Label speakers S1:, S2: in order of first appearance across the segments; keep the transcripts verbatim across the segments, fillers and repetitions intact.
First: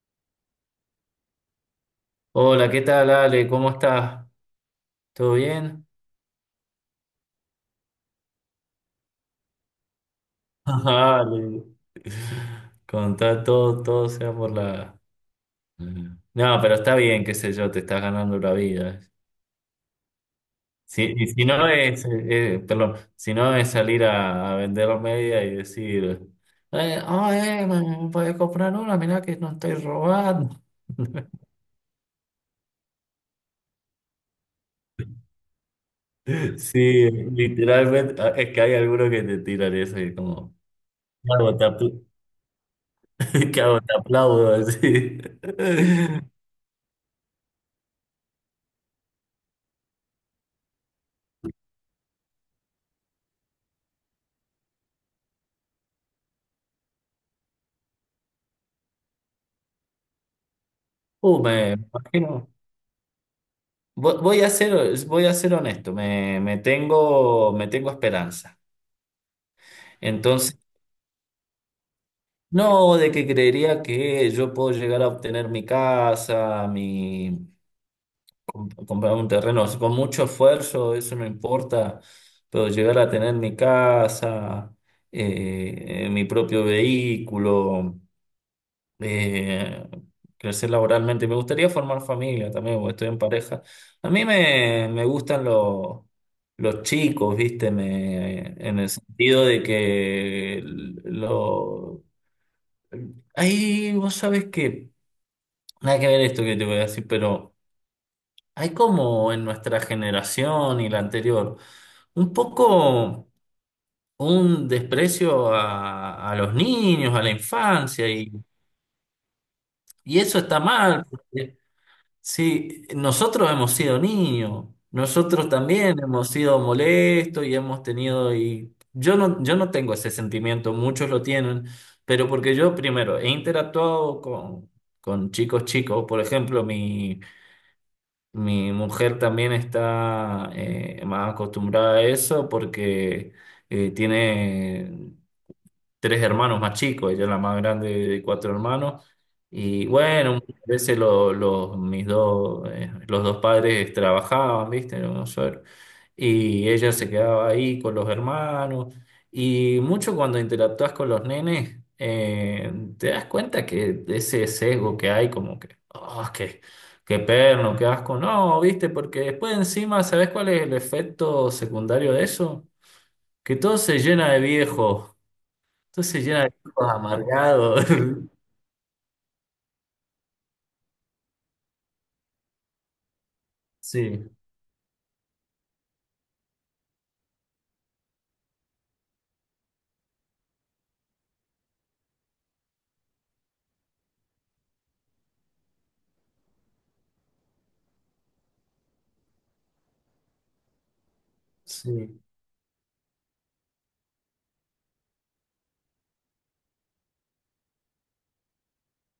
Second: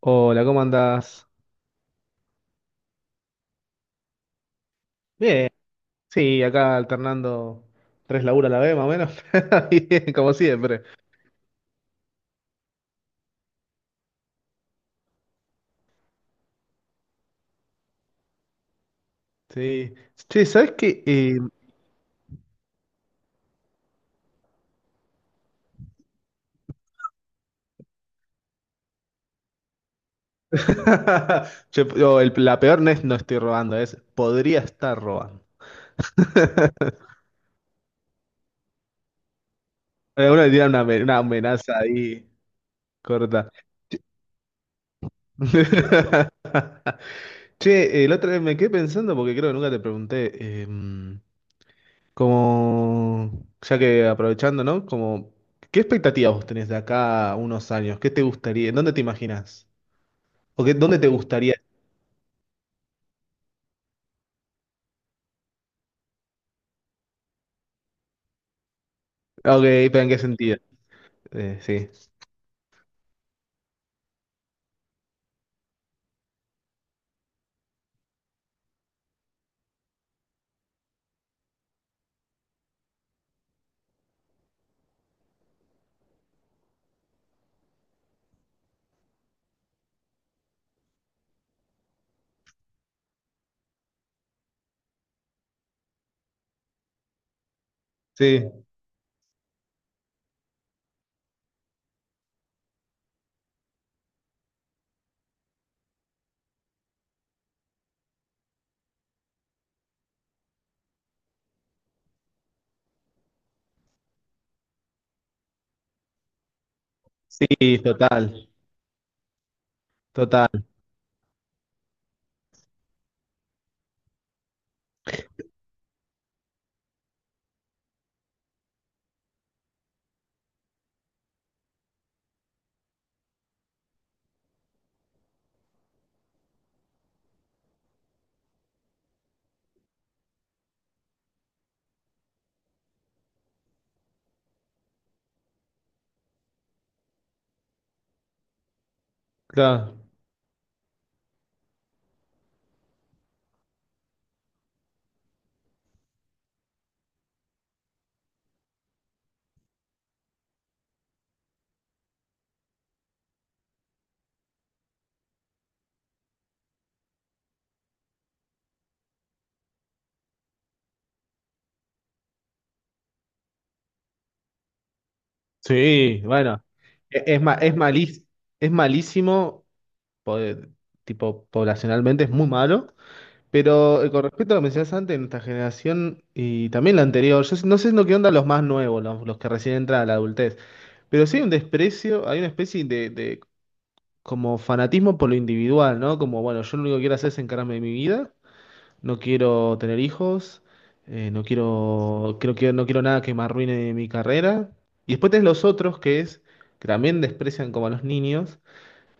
S1: Hola, ¿cómo andás?
S2: Hola, ¿qué tal, Ale? ¿Cómo estás? ¿Todo
S1: Bien,
S2: bien?
S1: sí, acá alternando tres laburos a la vez, más o menos. Bien, como siempre.
S2: Ale, contá todo, todo sea por la... No, pero está bien, qué sé yo, te estás ganando la vida.
S1: Sí. Che, ¿sabés qué?
S2: Si, y
S1: Eh,
S2: si no es, eh, eh, perdón, si no es salir a, a vender media y decir, eh, "Ah, eh, me me podés comprar una, mirá que no estoy robando.
S1: che, no, el- la peor no es "no estoy robando", es "podría estar robando".
S2: Sí, literalmente, ah, es que hay algunos que te tiran eso y
S1: Eh, Uno le
S2: como,
S1: tira una, ame- una
S2: ¿qué hago? Te
S1: amenaza
S2: apl-
S1: ahí corta.
S2: ¿qué hago? Te aplaudo, así.
S1: Che, el otro día me quedé pensando porque creo que nunca te pregunté. em, Como, ya que aprovechando, ¿no? Como, ¿qué expectativas vos tenés de acá a unos años? ¿Qué te gustaría? ¿En ¿Dónde te imaginas? ¿O qué, dónde te
S2: Uh,
S1: gustaría?
S2: me imagino. Vo- Voy a ser, voy a ser honesto, me, me tengo, me tengo esperanza.
S1: Ah, ok, pero ¿en qué sentido?
S2: Entonces,
S1: Eh, sí,
S2: no, de que creería que yo puedo llegar a obtener mi casa, mi, com- comprar un terreno, así con mucho esfuerzo, eso no importa, pero llegar a tener mi casa, eh, eh, mi propio vehículo. eh, Crecer laboralmente. Me gustaría formar familia también, porque estoy en pareja. A mí me, me gustan los, los chicos, ¿viste? Me,
S1: sí,
S2: en el sentido de que lo... Ahí, vos sabés que... Nada que ver esto que te voy a decir, pero hay como en nuestra generación y la anterior, un poco un desprecio a, a los niños, a la
S1: sí,
S2: infancia, y,
S1: total,
S2: y eso
S1: total,
S2: está mal. Sí, nosotros hemos sido niños, nosotros también hemos sido molestos y hemos tenido, y yo no, yo no tengo ese sentimiento, muchos lo tienen, pero porque yo primero he interactuado con, con chicos chicos, por ejemplo, mi, mi mujer también está eh, más acostumbrada a eso porque eh, tiene tres hermanos más chicos, ella es la más grande de cuatro hermanos. Y
S1: claro.
S2: bueno, muchas veces lo- los, mis dos, eh, los dos padres trabajaban, ¿viste? En Buenos Aires. Y ella se quedaba ahí con los hermanos. Y mucho cuando interactúas con los nenes, eh, te das cuenta que de ese sesgo que hay, como que, oh, qué, qué perno, qué asco. No, ¿viste? Porque después encima, ¿sabes cuál es el efecto secundario de eso? Que todo se llena de viejos. Entonces
S1: Sí,
S2: se llena de
S1: bueno,
S2: tipos
S1: e- es, ma- es,
S2: amargados.
S1: malís- es malísimo, po- eh, tipo, poblacionalmente es muy malo. Pero eh, con
S2: Sí,
S1: respecto a lo que mencionaste antes, nuestra generación y también la anterior, yo no sé no qué onda los más nuevos, los, los que recién entran a la adultez, pero sí hay un desprecio, hay una especie de, de como fanatismo por lo individual, ¿no? Como, bueno, yo lo único que quiero hacer es encargarme de mi vida, no quiero tener hijos, eh, no
S2: sí.
S1: quiero, creo que no quiero nada que me arruine mi carrera. Y después tenés los otros que es, que también desprecian como a los niños,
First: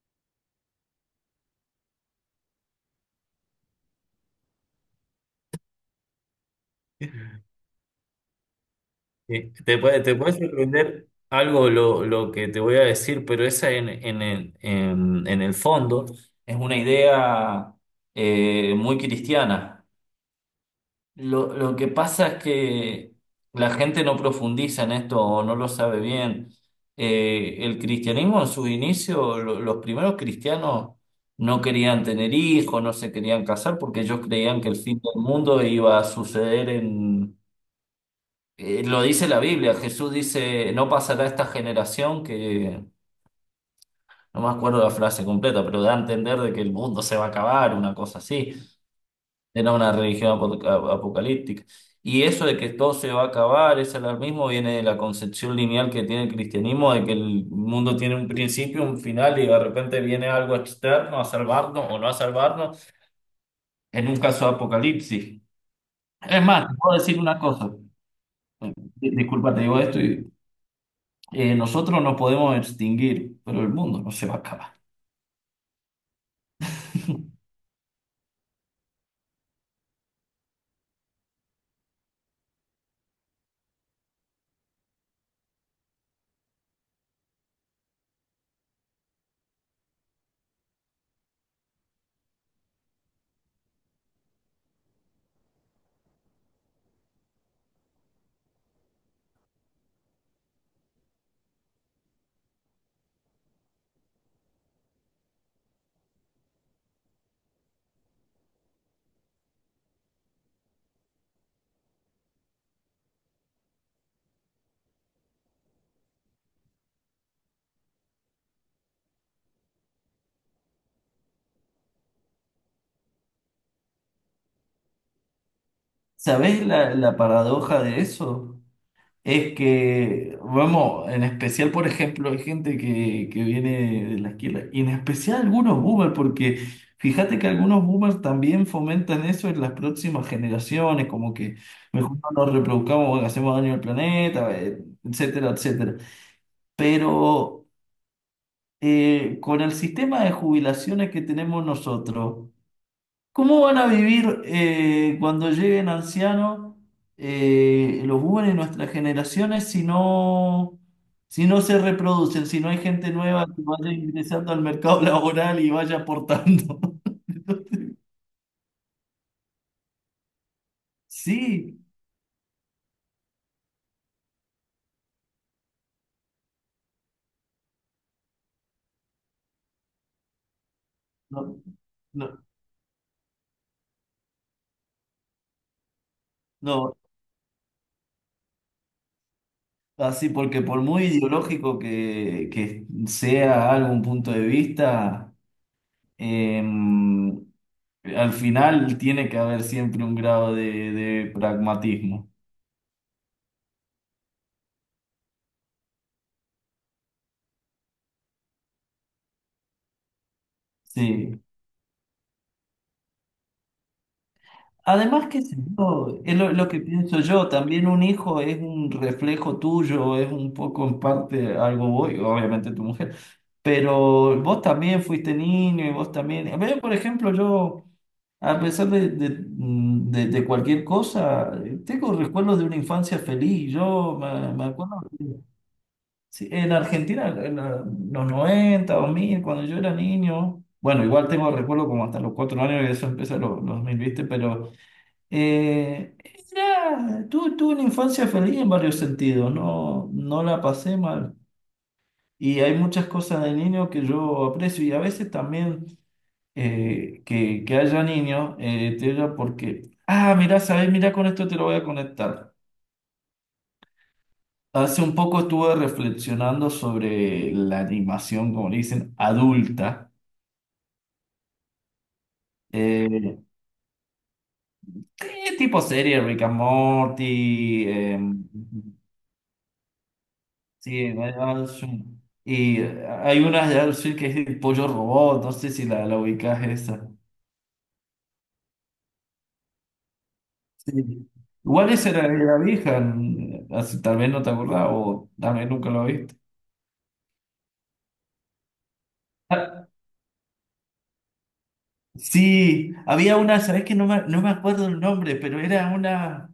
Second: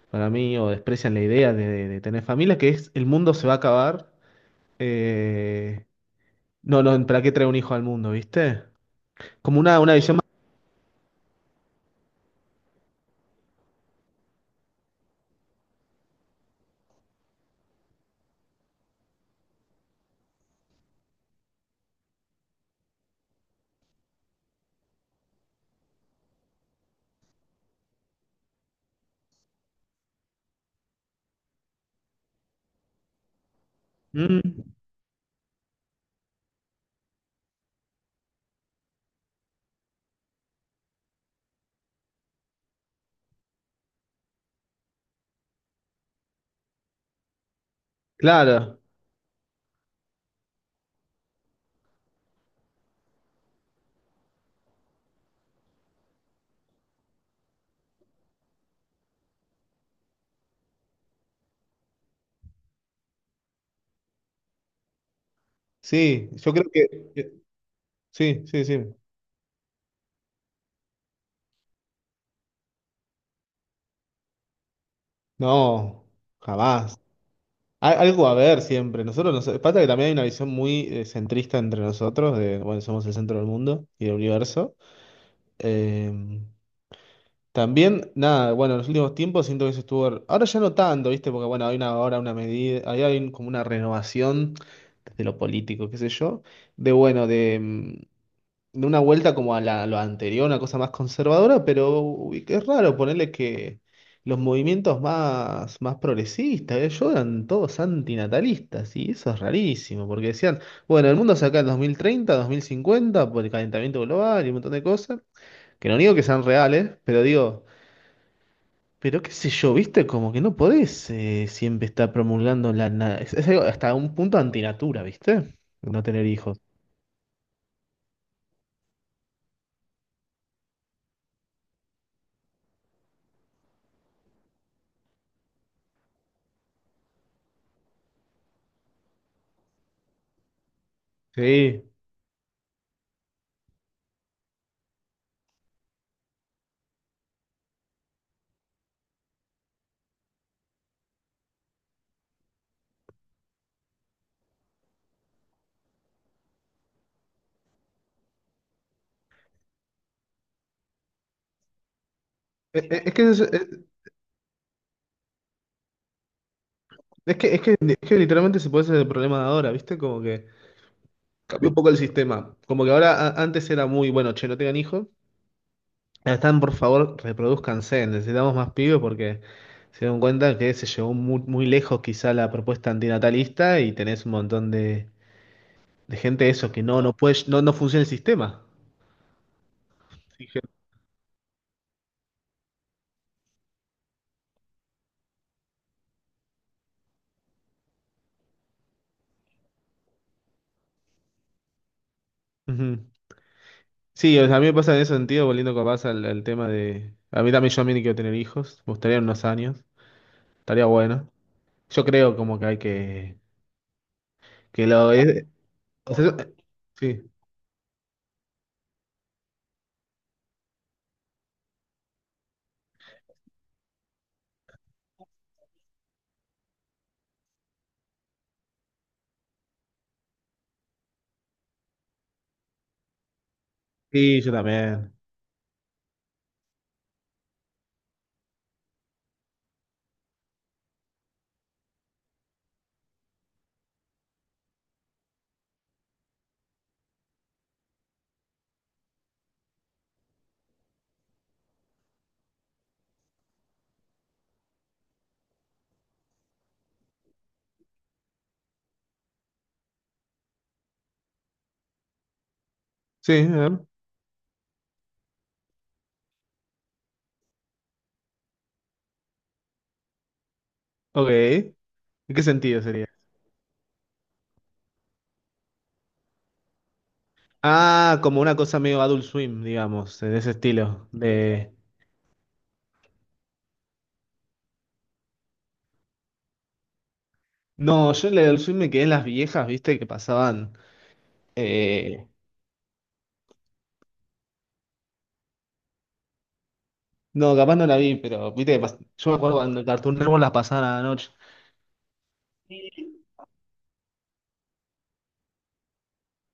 S1: para mí, o desprecian la idea de, de tener familia, que es el mundo se va a acabar. eh, no, no, ¿para qué trae un hijo al mundo, viste?
S2: Eh,
S1: Como
S2: Te
S1: una, una
S2: puede, te
S1: visión más...
S2: puede sorprender algo lo, lo que te voy a decir, pero esa en, en el, en, en el fondo es una idea eh, muy cristiana. Lo, lo que pasa es que la gente no profundiza en esto o no lo sabe bien. Eh, el cristianismo en su inicio, lo- los primeros cristianos no querían tener hijos, no se querían casar porque ellos
S1: Mm,
S2: creían que el fin del mundo iba a suceder en... eh, lo dice la Biblia, Jesús dice, no pasará esta generación que... No me acuerdo la frase completa, pero da a entender de que el mundo se va a acabar, una cosa así.
S1: claro,
S2: Era una religión apo- a- apocalíptica. Y eso de que todo se va a acabar, ese alarmismo viene de la concepción lineal que tiene el cristianismo, de que el mundo tiene un principio, un final, y de repente viene algo externo a salvarnos o no a salvarnos, en un caso de apocalipsis.
S1: sí,
S2: Es
S1: yo creo
S2: más, te puedo decir
S1: que...
S2: una cosa,
S1: Sí, sí, sí.
S2: Di- disculpa, te digo esto, y, eh, nosotros no podemos extinguir, pero el mundo no se va a acabar.
S1: No, jamás. Hay algo a ver siempre. Nosotros nos... Pasa que también hay una visión muy eh, centrista entre nosotros, de, bueno, somos el centro del mundo y del universo. Eh, también, nada, bueno, en los últimos tiempos siento que eso estuvo... Ahora ya no tanto, viste, porque bueno, hay una ahora una medida, ahí hay un- como una renovación desde lo político, qué sé yo, de bueno, de... em, de una vuelta como a la, lo anterior, una cosa más conservadora, pero uy, es raro ponerle que los movimientos más, más progresistas, eh, yo eran todos antinatalistas, y eso es rarísimo, porque decían, bueno, el mundo se acaba en dos dos mil treinta, dos mil cincuenta por el calentamiento global y un montón de cosas, que no digo que sean reales, pero digo... Pero qué sé yo, viste, como que no podés eh, siempre estar promulgando la... na- Es, es algo hasta un punto antinatura, viste, no tener hijos.
S2: ¿Sabés la, la paradoja de eso? Es que, vamos, en especial, por ejemplo, hay gente que, que viene de la izquierda, y en especial algunos boomers, porque fíjate que algunos boomers también fomentan eso en las próximas generaciones, como que
S1: Sí.
S2: mejor no nos reproduzcamos, hacemos daño al planeta, eh, etcétera, etcétera. Pero eh, con el sistema de jubilaciones que tenemos nosotros, ¿cómo van a vivir eh, cuando lleguen ancianos eh, los jóvenes de nuestras generaciones si no, si no se reproducen, si no hay
S1: Es, es-
S2: gente
S1: es que es,
S2: nueva que vaya ingresando al mercado laboral y vaya aportando?
S1: Es que, es que, es que literalmente se puede hacer el problema de ahora, ¿viste? Como que cambió un
S2: Sí,
S1: poco el sistema. Como que ahora a- antes era muy, bueno, che, no tengan hijos. Ahora están, por favor, reproduzcanse. Necesitamos más pibes porque se dan cuenta que se llevó muy,
S2: no,
S1: muy lejos quizá
S2: no,
S1: la propuesta antinatalista y tenés un montón de, de gente eso que
S2: no,
S1: no, no puede, no, no funciona el sistema.
S2: así porque por muy ideológico que, que sea algún punto de vista, em, al final tiene que haber siempre un grado de de pragmatismo.
S1: Ujú. Sí, o sea, a mí me pasa en ese sentido, volviendo capaz al, al tema de... A mí también, yo a mí ni quiero tener hijos, me gustaría en unos años, estaría bueno.
S2: Sí.
S1: Yo creo como que hay que... Que lo
S2: Además, que
S1: es.
S2: es
S1: O
S2: lo,
S1: eh,
S2: lo que pienso
S1: sí,
S2: yo, también un hijo es un reflejo tuyo, es un poco en parte algo voy, obviamente tu mujer, pero vos también fuiste niño y vos también. A ver, por ejemplo, yo, a pesar de, de, mm, de- de cualquier cosa, eh, tengo recuerdos de una infancia feliz. Yo
S1: sí, yo
S2: me, me acuerdo
S1: también.
S2: que sí, en Argentina, en la- los noventa, mil cuando yo era niño, bueno, igual tengo recuerdos como hasta los cuatro años y eso empecé los, los dos mil, ¿viste? Pero. Eh, era- tu- tuve una infancia feliz en varios sentidos, no, no la pasé mal. Y hay muchas cosas de niño que yo aprecio y a veces también eh, que, que haya niños, eh, te digo porque, ah, mira, sabes, mira, con esto te lo voy a conectar.
S1: Sí, a ver.
S2: Hace un poco estuve reflexionando sobre la animación, como le dicen, adulta.
S1: Ok. ¿En qué sentido sería?
S2: Eh, eh, tipo serie, Rick and Morty,
S1: Ah, como
S2: em,
S1: una cosa medio Adult Swim, digamos, en ese estilo.
S2: sí, Guy
S1: De...
S2: Adolfson. Y eh, hay una de Adolfson que es el pollo robot, no sé si la, la ubicás esa.
S1: No, yo en el Adult Swim me quedé en las viejas, viste, que pasaban.
S2: Sí. Igual esa
S1: eh,
S2: era la vieja, n- así, tal vez no te acordás o tal vez nunca lo viste.
S1: No, capaz no la vi, pero viste que pas- yo me acuerdo cuando el
S2: Ah,
S1: Cartoon Network las pasaban a la noche.
S2: sí, había una, sabés que no me, no me acuerdo el nombre, pero era una,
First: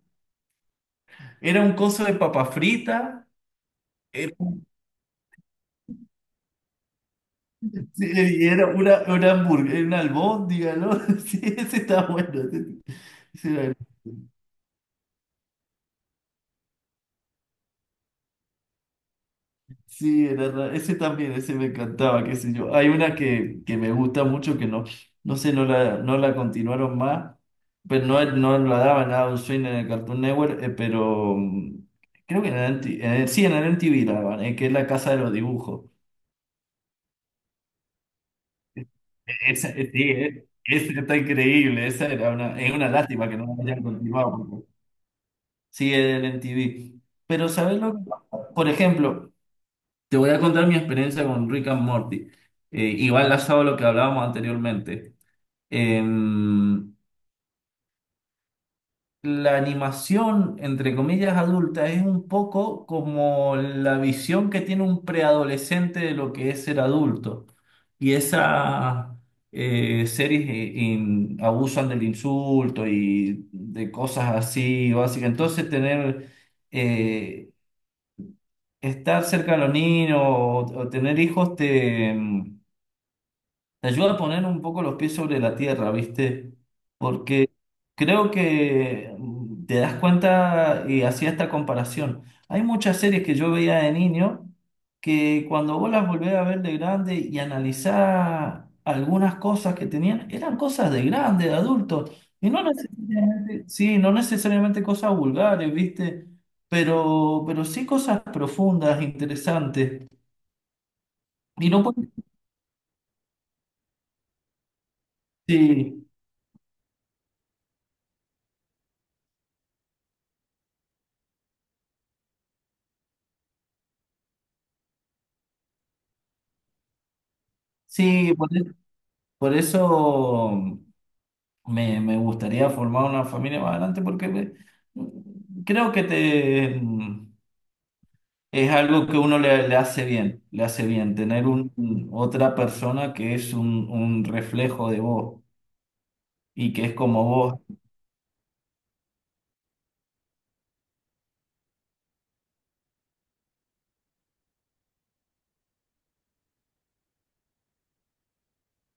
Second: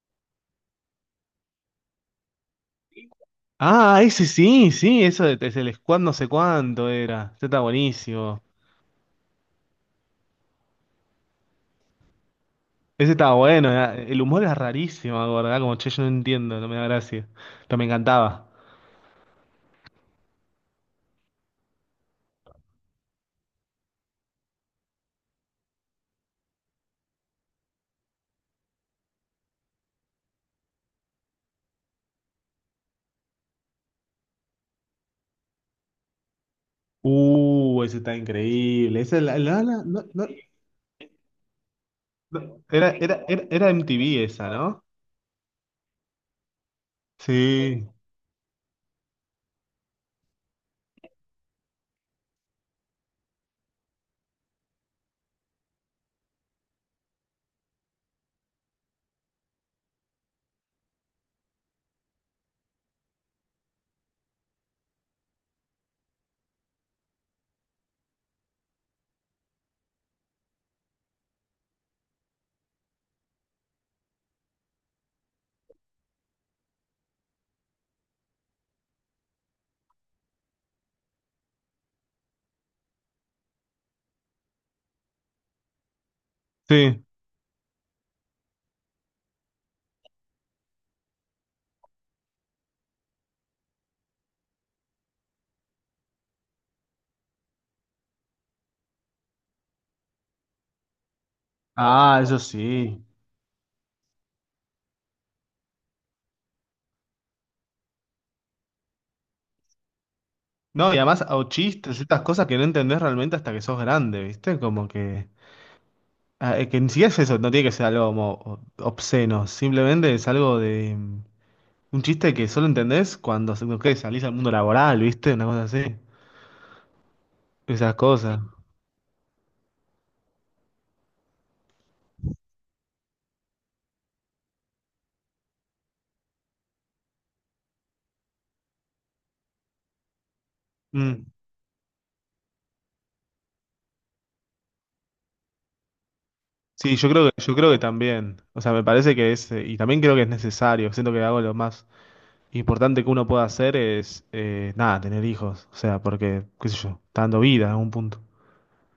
S2: era un coso de papa frita,
S1: Ah, ese
S2: era, un-
S1: sí, sí, eso de es el Squad no sé cuánto era. Ese está
S2: sí,
S1: buenísimo.
S2: y era una, una hamburguesa, una albóndiga, ¿no? Sí, ese está bueno. ese-
S1: Ese estaba bueno,
S2: ese
S1: era- el humor era rarísimo, ¿verdad? Como che, yo no entiendo, no me da gracia. Pero me encantaba.
S2: Sí, era ra- ese también, ese me encantaba, qué sé yo. Hay una que, que me gusta mucho que no, no sé, no la, no la continuaron más, pero no, no la daban a un swing en el Cartoon Network, eh, pero mm, creo que en el, M T en el- sí, en el M T V la daban, eh, que es la casa de los dibujos.
S1: Uh, ese está
S2: E,
S1: increíble. Esa la, la-
S2: Esa,
S1: la-
S2: eh, sí,
S1: no- no-
S2: eh, esa está increíble, esa era una,
S1: no.
S2: es una
S1: Era, era,
S2: lástima que
S1: era,
S2: no la
S1: era
S2: hayan
S1: M T V
S2: continuado,
S1: esa,
S2: porque
S1: ¿no?
S2: sí, en el M T V. Pero, ¿sabes
S1: Sí,
S2: lo que pasa? Por ejemplo, te voy a contar mi experiencia con Rick and Morty. Eh, y va enlazado a lo que hablábamos anteriormente. Em, la animación, entre comillas, adulta es un poco como la visión que tiene un preadolescente de lo que es ser adulto. Y esas eh, series eh, in- abusan del insulto y de cosas así básicas. Entonces, tener, eh, estar cerca de los niños o, o tener hijos te... em, te ayuda a poner un poco los pies sobre la tierra, ¿viste?
S1: sí.
S2: Porque creo que mm, te das cuenta y hacía esta comparación. Hay muchas series que yo veía de niño que cuando vos las volvés a ver de grande y analizás algunas cosas que tenían, eran cosas de grande, de adultos,
S1: Ah, eso
S2: y no
S1: sí.
S2: necesariamente, sí, no necesariamente cosas vulgares, ¿viste? Pero, pero sí cosas profundas, interesantes.
S1: No, y además, o
S2: Y no
S1: chistes,
S2: puedes,
S1: estas cosas que no entendés realmente hasta que sos grande, ¿viste? Como que.
S2: sí,
S1: ah, eh, que ni siquiera es eso, no tiene que ser algo como o- obsceno. Simplemente es algo de. mm, Un chiste que solo entendés cuando se- no sé, salís al mundo laboral, ¿viste? Una cosa así. Esas
S2: sí,
S1: cosas.
S2: por Por eso me, me gustaría formar una familia más adelante, porque me- creo que te, mm, es algo que uno le, le hace bien, le hace bien
S1: Mm.
S2: tener un, otra persona que es un, un reflejo de vos y que es
S1: Sí, yo
S2: como
S1: creo que, yo
S2: vos.
S1: creo que también. O sea, me parece que es, eh, y también creo que es necesario. Siento que algo de lo más importante que uno puede hacer es, eh, nada, tener hijos. O sea, porque, qué sé yo, está dando vida a un punto.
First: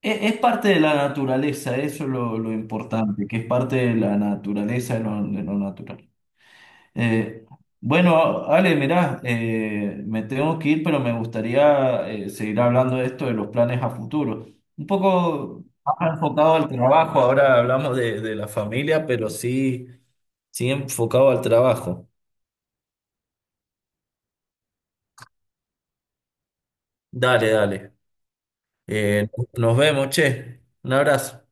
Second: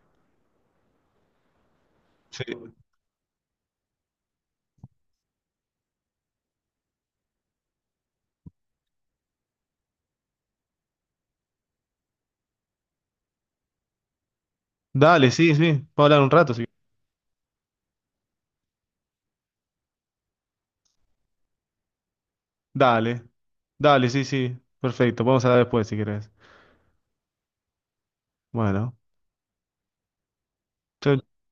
S2: E- Es, parte de la naturaleza, eso es lo,
S1: Sí.
S2: lo importante, que es parte de la naturaleza, de lo, de lo natural. Eh, bueno, Ale, mirá, eh, me tengo que ir, pero me gustaría eh, seguir hablando de esto, de los planes a futuro. Un
S1: Dale, sí,
S2: poco
S1: sí. Puedo
S2: más
S1: hablar un rato,
S2: enfocado
S1: sí.
S2: al trabajo, ahora hablamos de, de la familia, pero sí, sí enfocado al trabajo.
S1: Dale. Dale, sí, sí. Perfecto. Vamos a hablar después si querés.
S2: Dale, dale.
S1: Bueno.
S2: Eh, nos vemos, che. Un
S1: Chau,
S2: abrazo.